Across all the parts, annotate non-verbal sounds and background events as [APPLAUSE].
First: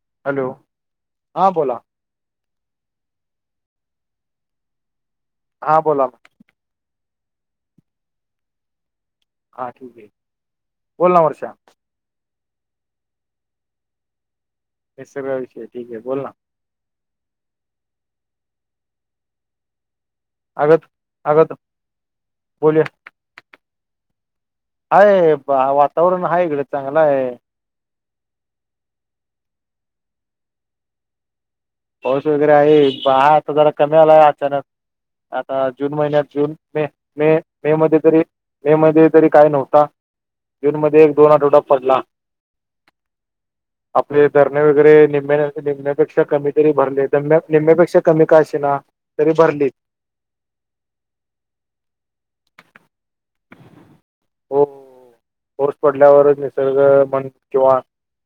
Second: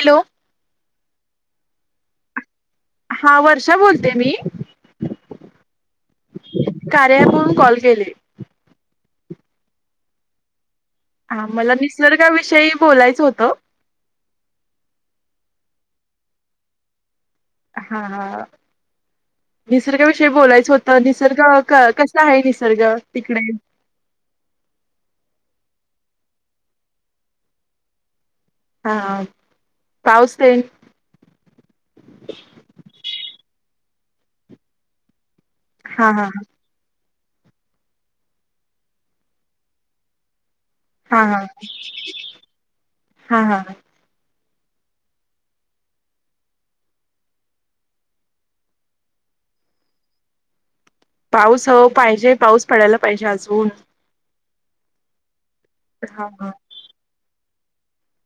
Hello hello हां बोला. हा वर्षा बोलते मी. हां बोला. कार्य अँप म्हणून कॉल केले? हा ठीक आहे. बोल ना हा वर्षा मला निसर्गाविषयी बोलायचं होतं. निसर्ग विषयी ठीक आहे बोल. हा हा निसर्गाविषयी बोलायचं अगं होतं निसर्ग अगं कसा आहे बोलूया निसर्ग तिकडे? हाय वातावरण आहे गड्या चांगलं आहे. हा पाऊस ते? पाऊस वगैरे आहे पहा आता जरा कमी आलाय अचानक आता जून हा महिन्यात हा जून मे मे मे मध्ये तरी मे मध्ये तरी काय नव्हता. जूनमध्येध्ये एक हा दोन हा आठवडा पडला. हा हा आपले धरणे वगैरे नि निमण्यापेक्षा कमी तरी भरलेमम्या निम्म्यापेक्षा कमी काय ना तरी भरली. पाऊस हो पाहिजे पाऊस पडायला पाहिजे अजून. हो पाऊस हा पडल्यावरच हा निसर्ग मन किंवा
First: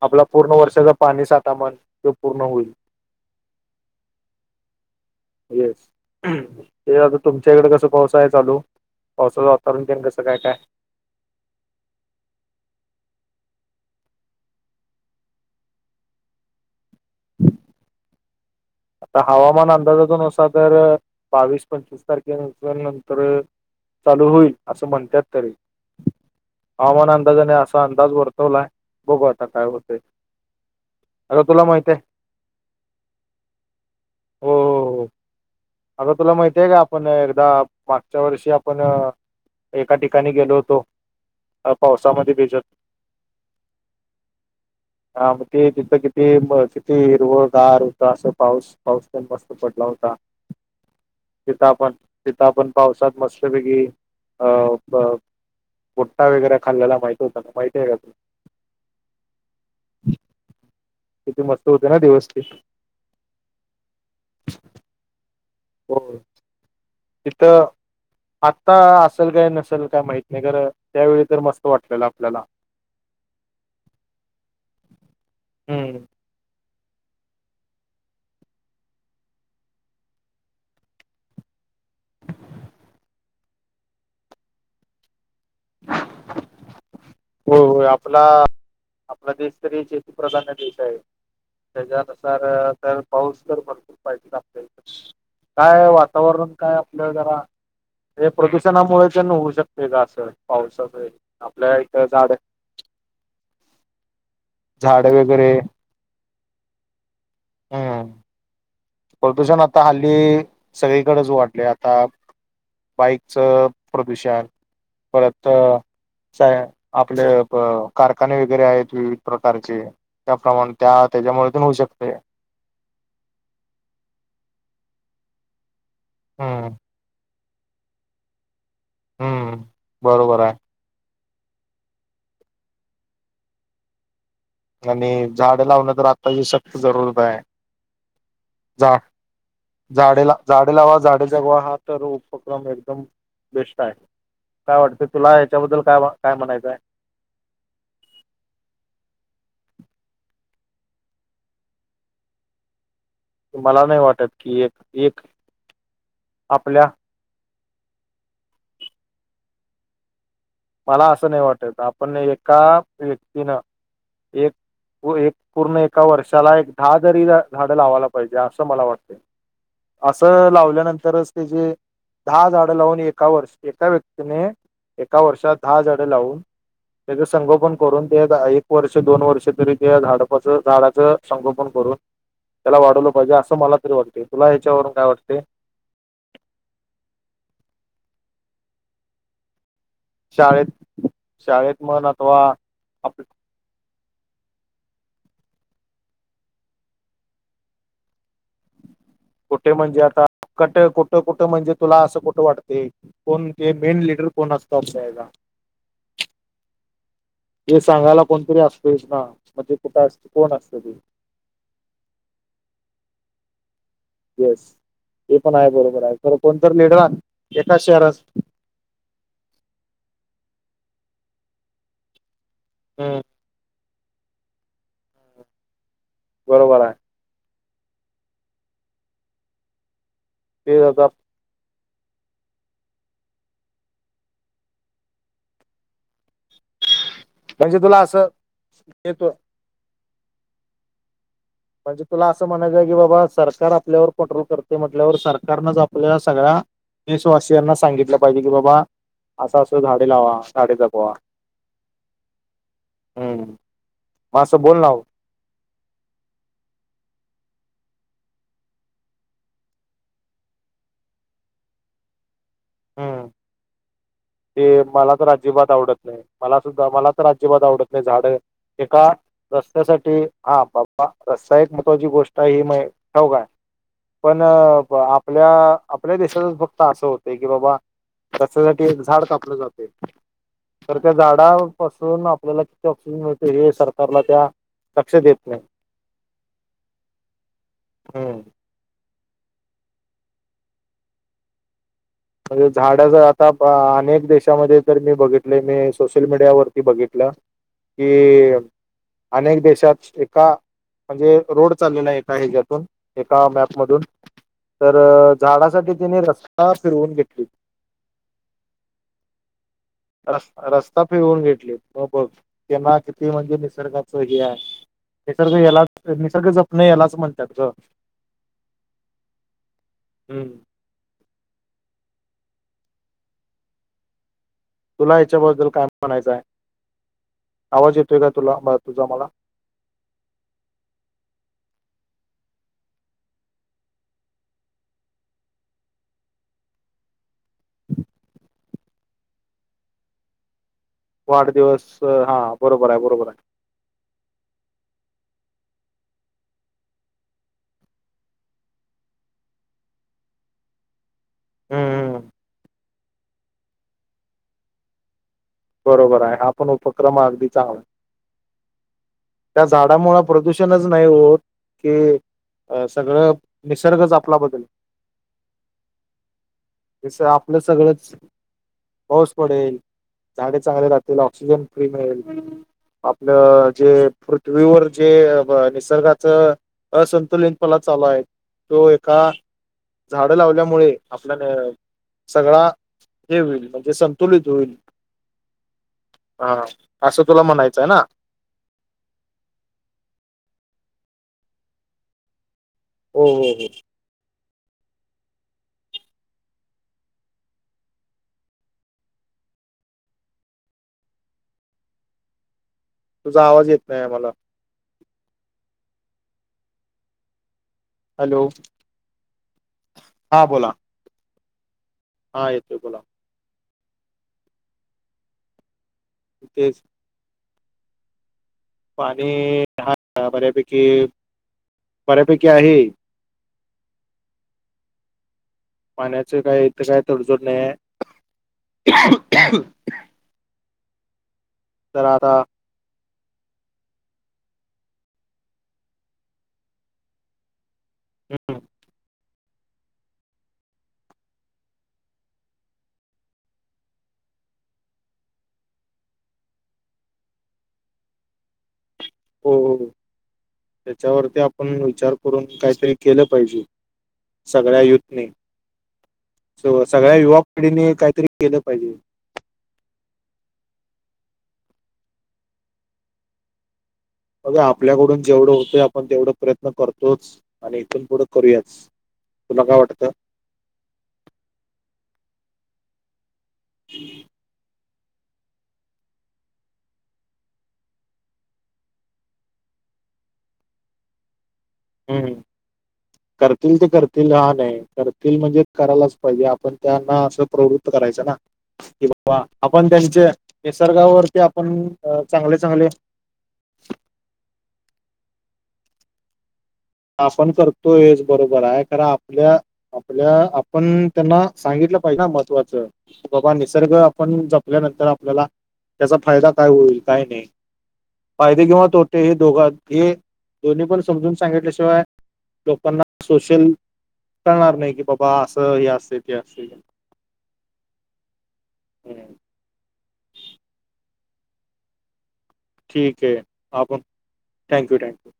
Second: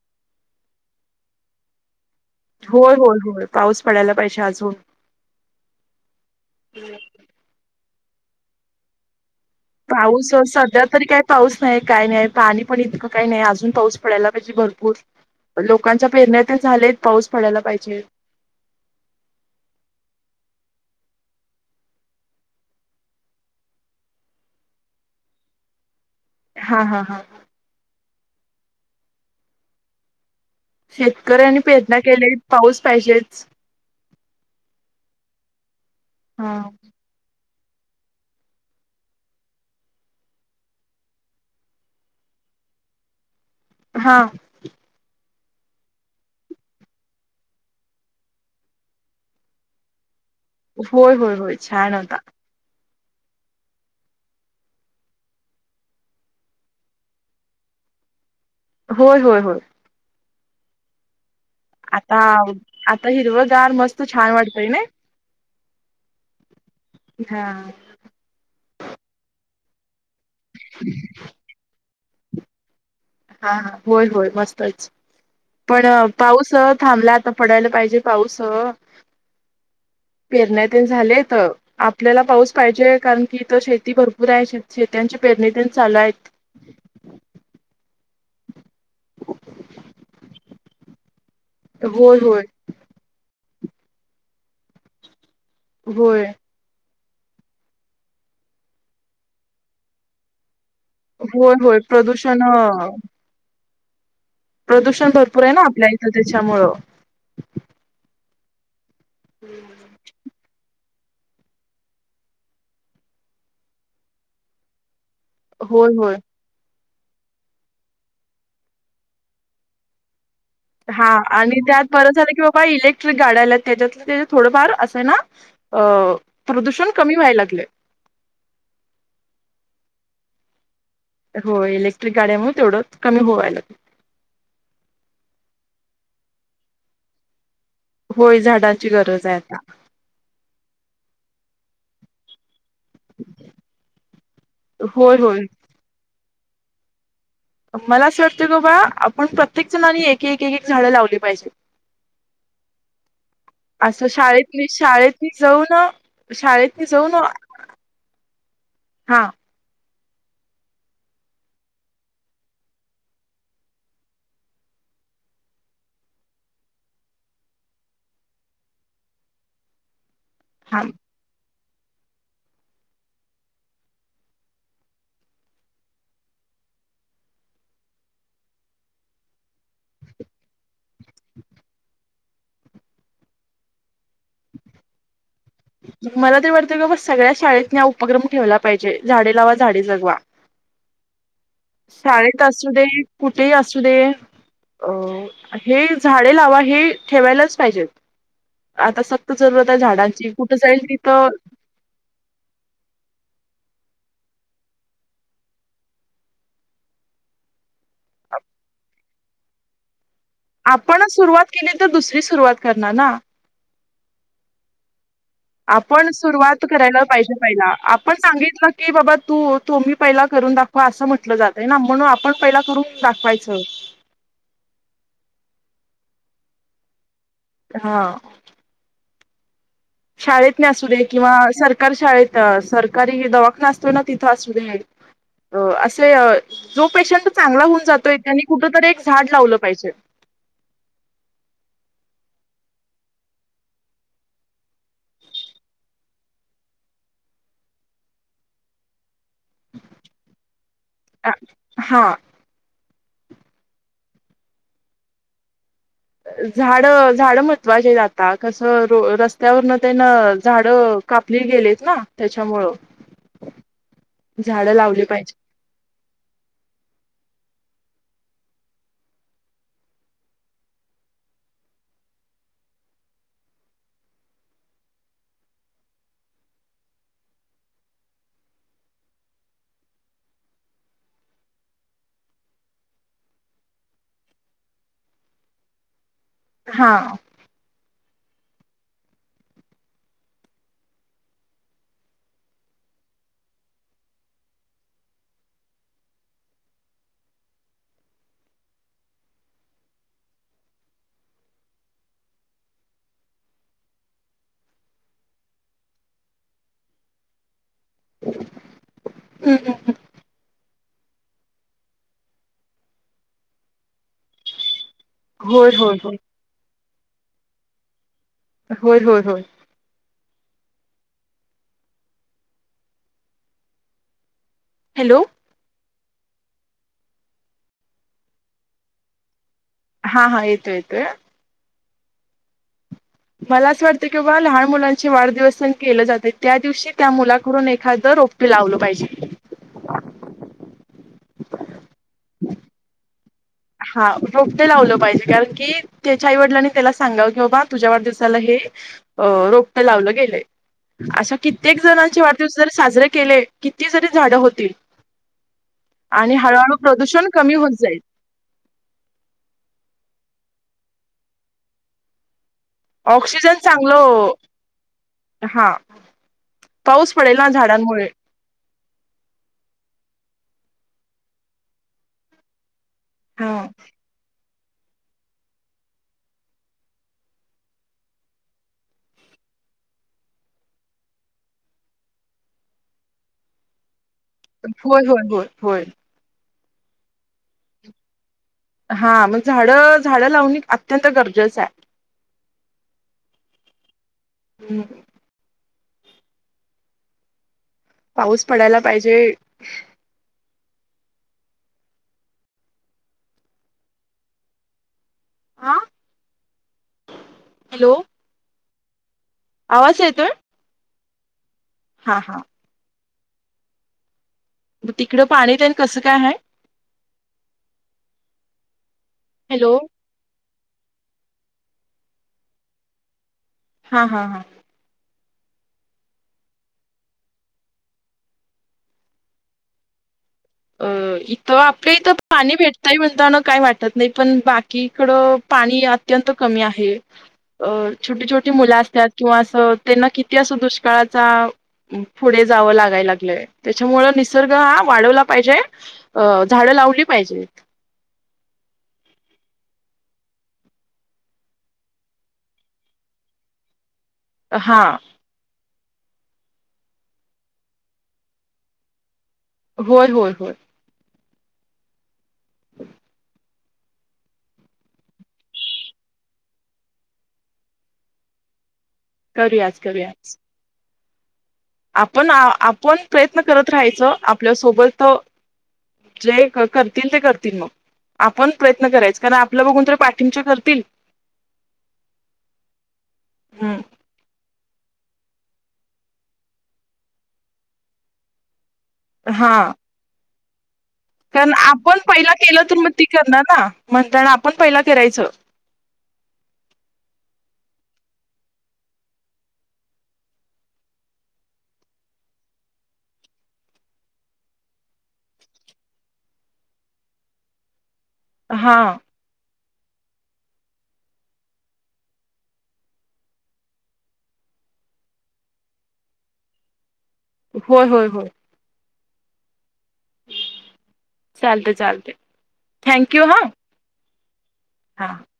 आपला पूर्ण वर्षाच पाणी साता म्हण ते पूर्ण होईल होय होय होय पाऊस पडायला पाहिजे अजून येस ते आता तुमच्याकडे कसं पावसा आहे चालू पावसा पाऊस सध्या तरी काही पाऊस नाही काय नाही पाणी पण इतकं काही नाही अजून पाऊस पडायला पाहिजे भरपूर लोकांच्या पेरण्या ते झालेत पाऊस पडायला पाहिजे आता हवामान अंदाजातून असा तर बावीस पंचवीस तारखे नंतर चालू होईल असं म्हणतात तरी हा हा हवामान हा अंदाजाने असा अंदाज वर्तवलाय बघू आता काय होतय शेतकऱ्यांनी पेरणी केले पाऊस पाहिजेच. हो हो आता तुला हा माहिती आहे का आपण एकदा मागच्या वर्षी आपण एका ठिकाणी गेलो होतो. पावसामध्ये भेजत? हा. हा मग ते, तिथं किती म किती हिरवंगारए. असं पाऊस. पाऊस पण मस्त पडला होता. होय होय होय. छान होता. आता आपण पावसात मस्तपैकी अ- भुट्टा वगैरे खाल्ल्याला माहिती होता का? माहितीय का तुला? होय होय होय. किती मस्त होते ना आता दिवस ते. आता हिरवगार मस्त छान वाटतय नाही? होय. हा तिथं आत्ता असेल काय? नसेल काय? माहीत नाही खरं त्यावेळी- तर मस्त वाटलेलं आपल्याला. हा ह होय होय मस्तच. हम्म पण- पाऊस थांबलाय. आता पडायला पाहिजे पाऊस- पेरण्या ते झाल्या इथं. आपल्याला पाऊस पाहिजेए. कारण की इथ शेती भरपूर आहे. शेत्यांची पेरणी ते चालू आहेत. हो होय आपला- आपला देश तरी शेतीप्रधान देश आहे. होय होय त्याच्यानुसार- तर पाऊस तर भरपूर पाहिजे आपल्याला. काय हो होय वातावरण- काय आपलं जरा हे प्रदूषणामुळे त्यां न होऊ शकते का असं पावसच? होय होय प्रदूषण- झाड प्रदूषण भरपूर वगैरे आहे ना? आपल्या इथं त्याच्यामुळं- हम्म प्रदूषण आता हल्ली सगळीकडेच वाढलंय आता- बाईकचं प्रदूषण. परत- होय होय आपले कारखाने वगैरे आहेत. विविध प्रकारचे त्याप्रमाणे- त्या हा त्याच्यामुळे आणि पण होऊ त्यात बरं शकते झालं की बाबा इलेक्- ट्रिक गाड्या आल्यात. त्यानी थोडंफार असं ना, अ- हम्म प्रदूषण कमी व्हायला लागलय. हम्म. बरोबर आहे. हो. इलेक्ट्रिक गाड्यामुळे तेवढं कमी व्हायला लागं- आणि झाड लावण तर आत्ताची सक्त जरूरत आहे. होय. झाडाची झा गरज आहे आता. झाडे ला झाडे लावा झाडे जगवा. हा तर उपक्रम एकदम बेस्ट आहे. काय वाटतं? होय तुला होय ह्याच्याबद्दल काय, काय म्हणायचंय? मला असं वाटतंय बाबा. आपण प्रत्येक जणानी एक- एक, एक -एक झाडं लावली पाहिजे. मला नाही असं वाटत की शाळेतली. एक एक शाळेत जाऊन, शाळेत आपल्या जाऊन- हा. मला असं नाही वाटत. आपण एका व्यक्तीनं एक- एक पूर्ण एका वर्षाला एक दहा तरी झाडं लावायला पाहिजे असं मला वाटतय. असं हा लावल्यानंतरच त्याचे- दहा झाडं लावून एका वर्ष. एका व्यक्तीने एका वर्षात दहा झाडं लावून- त्याच संगोपन करून ते एक वर्ष, दोन वर्ष तरी त्या झाडपाचं झाडाचं- संगोपन करून त्याला वाढवलं पाहिजे. असं मला तरी वाटते. तुला ह्याच्यावरून काय वाटते? मला तरी वाटतं कि बाबा सगळ्या शाळेतनी हा उपक्रम ठेवला पाहिजे. झाडे लावा -झाडे जगवा. शाळेत शाळेत म्हण अथवा शाळेत असू दे. आप कु - ठे असू दे. अ हे झाडे लावा हे ठेवायलाच पाहिजेत. आता सक्त जरुरत कुठे आहे म्हणजे आता झाडांची. कुठं कट जाईल कुठ तिथं कुठ म्हणजे तुला असं कुठ वाटते कोण ते मेन लीडर कोण असतं [INAUDIBLE] हे सांगायला कोणतरी असतच ना, [UNINTELLIGIBLE] आपणच सुरुवात केली तर दुसरी सुरुवात करणार ना? येस. हे पण आहे बरोबर आपण आहे. तर सुरुवात कोणतरी करायला लिडर पाहिजे पहिला एका आपण शहरस- सांगितलं की बाबा तू तुम्ही पहिला करून दाखवा. असं म्हटलं जातय ना? म्हणून आपण- पहिला करून हम्म दाखवायचं. बरोबर आहे. हा शाळेत नाही ते असू दे आता किंवा सरकारी शाळेत सरकारी दवाखाना असतो ना तिथले असू दे अ असे जो पेशंट चांगला म्हणजे होऊन तुला जातोय असं त्यांनी कुठ तरी एक येतो झाड लावलं पाहिजे. म्हणजे तुला असं म्हणायचं की बाबा सरकार आपल्यावर पट्रोल करते म्हटल्यावर सरकारनंच आपल्याला सगळ्या देशवासियांना सांगितलं पाहिजे की बाबा असं असं झाडे लावा झाडे जपवा. हा हम्म मा असं बोल ना झाड झाड महत्त्वाची जाता कसं र रस्त्यावरन त्यांन झाड कापली गेलेत ना त्याच्यामुळं हम्म. ते झाडं लावली मला तर पाहिजे अजिबात आवडत नाही मला सुद्धा मला तर अजिबात आवडत नाही झाड एका रस्त्यासाठी हा बाबा रस्ता एक महत्त्वाची गोष्ट आहे ही मय ठेऊ काय.. पण आपल्या आपल्या देशातच फक्त असं होतं की बाबा कच्यासाठी झाड कापलं जाते. तर त्या झाडापासून आपल्याला किती ऑक्सिजन मिळत हे सरकारला त्या लक्ष देत नाही. हा हम म्हणजे झाड जर आता अनेक देशामध्ये तर मी बघितले मी सोशल मीडियावररती बघितलं. कि अनेक देशात एका म्हणजे रोड चाललेला एक आहे ज्यातून एका मॅप मधून तर झाडासाठी तिने रस्ता फिरवून घेतली. हम् हम् हम् स् रस्ता फिवून घेतली म बघ तेना किती म्हणजे निसर्गाचं हे आहे. निसर्ग होय होय होय यालाच निसर्ग जपण यालाच म्हणतात ग. होय होय होय हं तुला हॅलो याच्याबद्दल काय म्हणायचं आहे आवाज येतोय का तुला तुझा मला. हा हा येतो येत मला असं वाटतं की बाबा लहान मुलांचे वाढदिवस केले जाते त्या दिवशी त्या मुलाकडून एखाद रोप लावलं पाहिजे. वाढदिवस हा बरोबर आहे बरोबर आहे. हा रोपटे लावलं पाहिजे कारण की त्याच्या आईवडलांने त्याला सांगाव की बाबा तुझ्यावर दिसायला हे अ,, रोपट लावलं गेलंय. अशा आहे कित्येक हम्म जणांचे वाढदिवस जरी साजरे केले,, किती जरी झाड होतील. बरोबर आणि आहे हा पण हळूहळू उपक्रम प्रदूषण अगदी कमी चांगला होत जाईल. त्या झाडामुळे प्रदूषणच नाही होत,, कीऽ अ, सगळं ऑक्सिजन निसर्गच चांगलं आपला बदलऽ हा पाऊस त पडेल ना आपलं झाडांमुळे सगळंच, पाऊस पडेल,, झाडे चांगले राहतील, ऑक्सिजन फ्री मिळेल, हा आपलं जेऽ पृथ्वीवर जे निसर्गाच, असंतुलित पना चालू आहऽ तो एका झाड लावल्यामुळे आपल्या सगळा हे होईल म्हणजे स होय होय होय होय हा असं तुला म्हणायचं आहे ना हा,, मग झाडं, झाडं लावणे अत्यंत गरजेचं आहे. हो, हो हो, ह्म, पाऊस पडायला पाहिजे,, तुझा आवाज येत नाही मला. हां,, हॅलो, हॅलो, आवाज येतोय? हां बोला. हा येतोय बोला. तिकडं पाणी तन कसं काय आहे? तेऽ पाणी,, हॅलो हा बऱ्यापैकी, बऱ्यापैकी आहे. हा, हा, हां पाण्याचं काय, इथ काय तडजोड नाही आह. अ,, इथं आपल्या तर इथं आता पाणी भेटऽऽ ही म्हणताना काही वाटत नाही, पण बाकीकडं पाणी अत्यंत कमी आहेऽ ं छोटी छोटी हम्म, मुलं असतात, किंवा असं त्यांना किती असं दुष्काळाचाऽऽ पुढे जावं लागाय लागलंय,, त्याच्यामुळ निसर्ग हा वाढव लागतोऽ पाहिजे,,, झाडं लावली पाहिजे,, हो,,, त्याच्यावरती आपण विचार करून काहीतरी केलं पाहिजे. सगळ्या हा युथनीऽ स सगळ्या युवा पिढीने काहीतरी केलं पाहिजे. होय, होय, होय ह, अग आपल्याकडून जेवढं होतंय आपण तेवढं प्रयत्न करतोच,,, आणि इथून पुढं करूयाच. तुला काय करूयाच, वाटतं करूयाच. आपण,, आपण प्रयत्न करत राहायचं, आपल्यासोबतऽ जे करतीलन ते करतील मग. आपण प्रयत्न करायचं,, कारण आपल्या बघून तर पाठिंच्या करतील. हम्म,, करतील हम्म ते करतीलऽ तील हा नाही,, करतील म्हणजे करायलाच पाहिजे,, आपण त्यांना असं प्रवृत्त करायचं नाऽ कि बाबा,, हा आपण त्यांच्या निसर्गावरत्वर्नऽ कारण आपण पहिला केलं तर मग तेी करणार ना,, म्हणताना आपण पहिला करायचं. आपण करतोयच, बरोबर आहे,, कारण आपल्याऽऽ आपल्या, आपण त्यांना सांगितलं पाहिजे ना महत्त्वाचंऽ बाबा निसर्ग आपण जपल्यानंतर आपल्याला त्याचा फायदा काय होईल, काय नाही. फायदे हा केंवा तोटे,, हे दोघां, हे दोन्ही पण समजून सांगितलेऽ श लोकांना सोशलऽऽ कळणार नाही की बाबा असं हे असते ते असते हो हो हो ह चालत चालते ठीक थँक्यू आहे हां आप थँक यू हां ठथॅँक्यू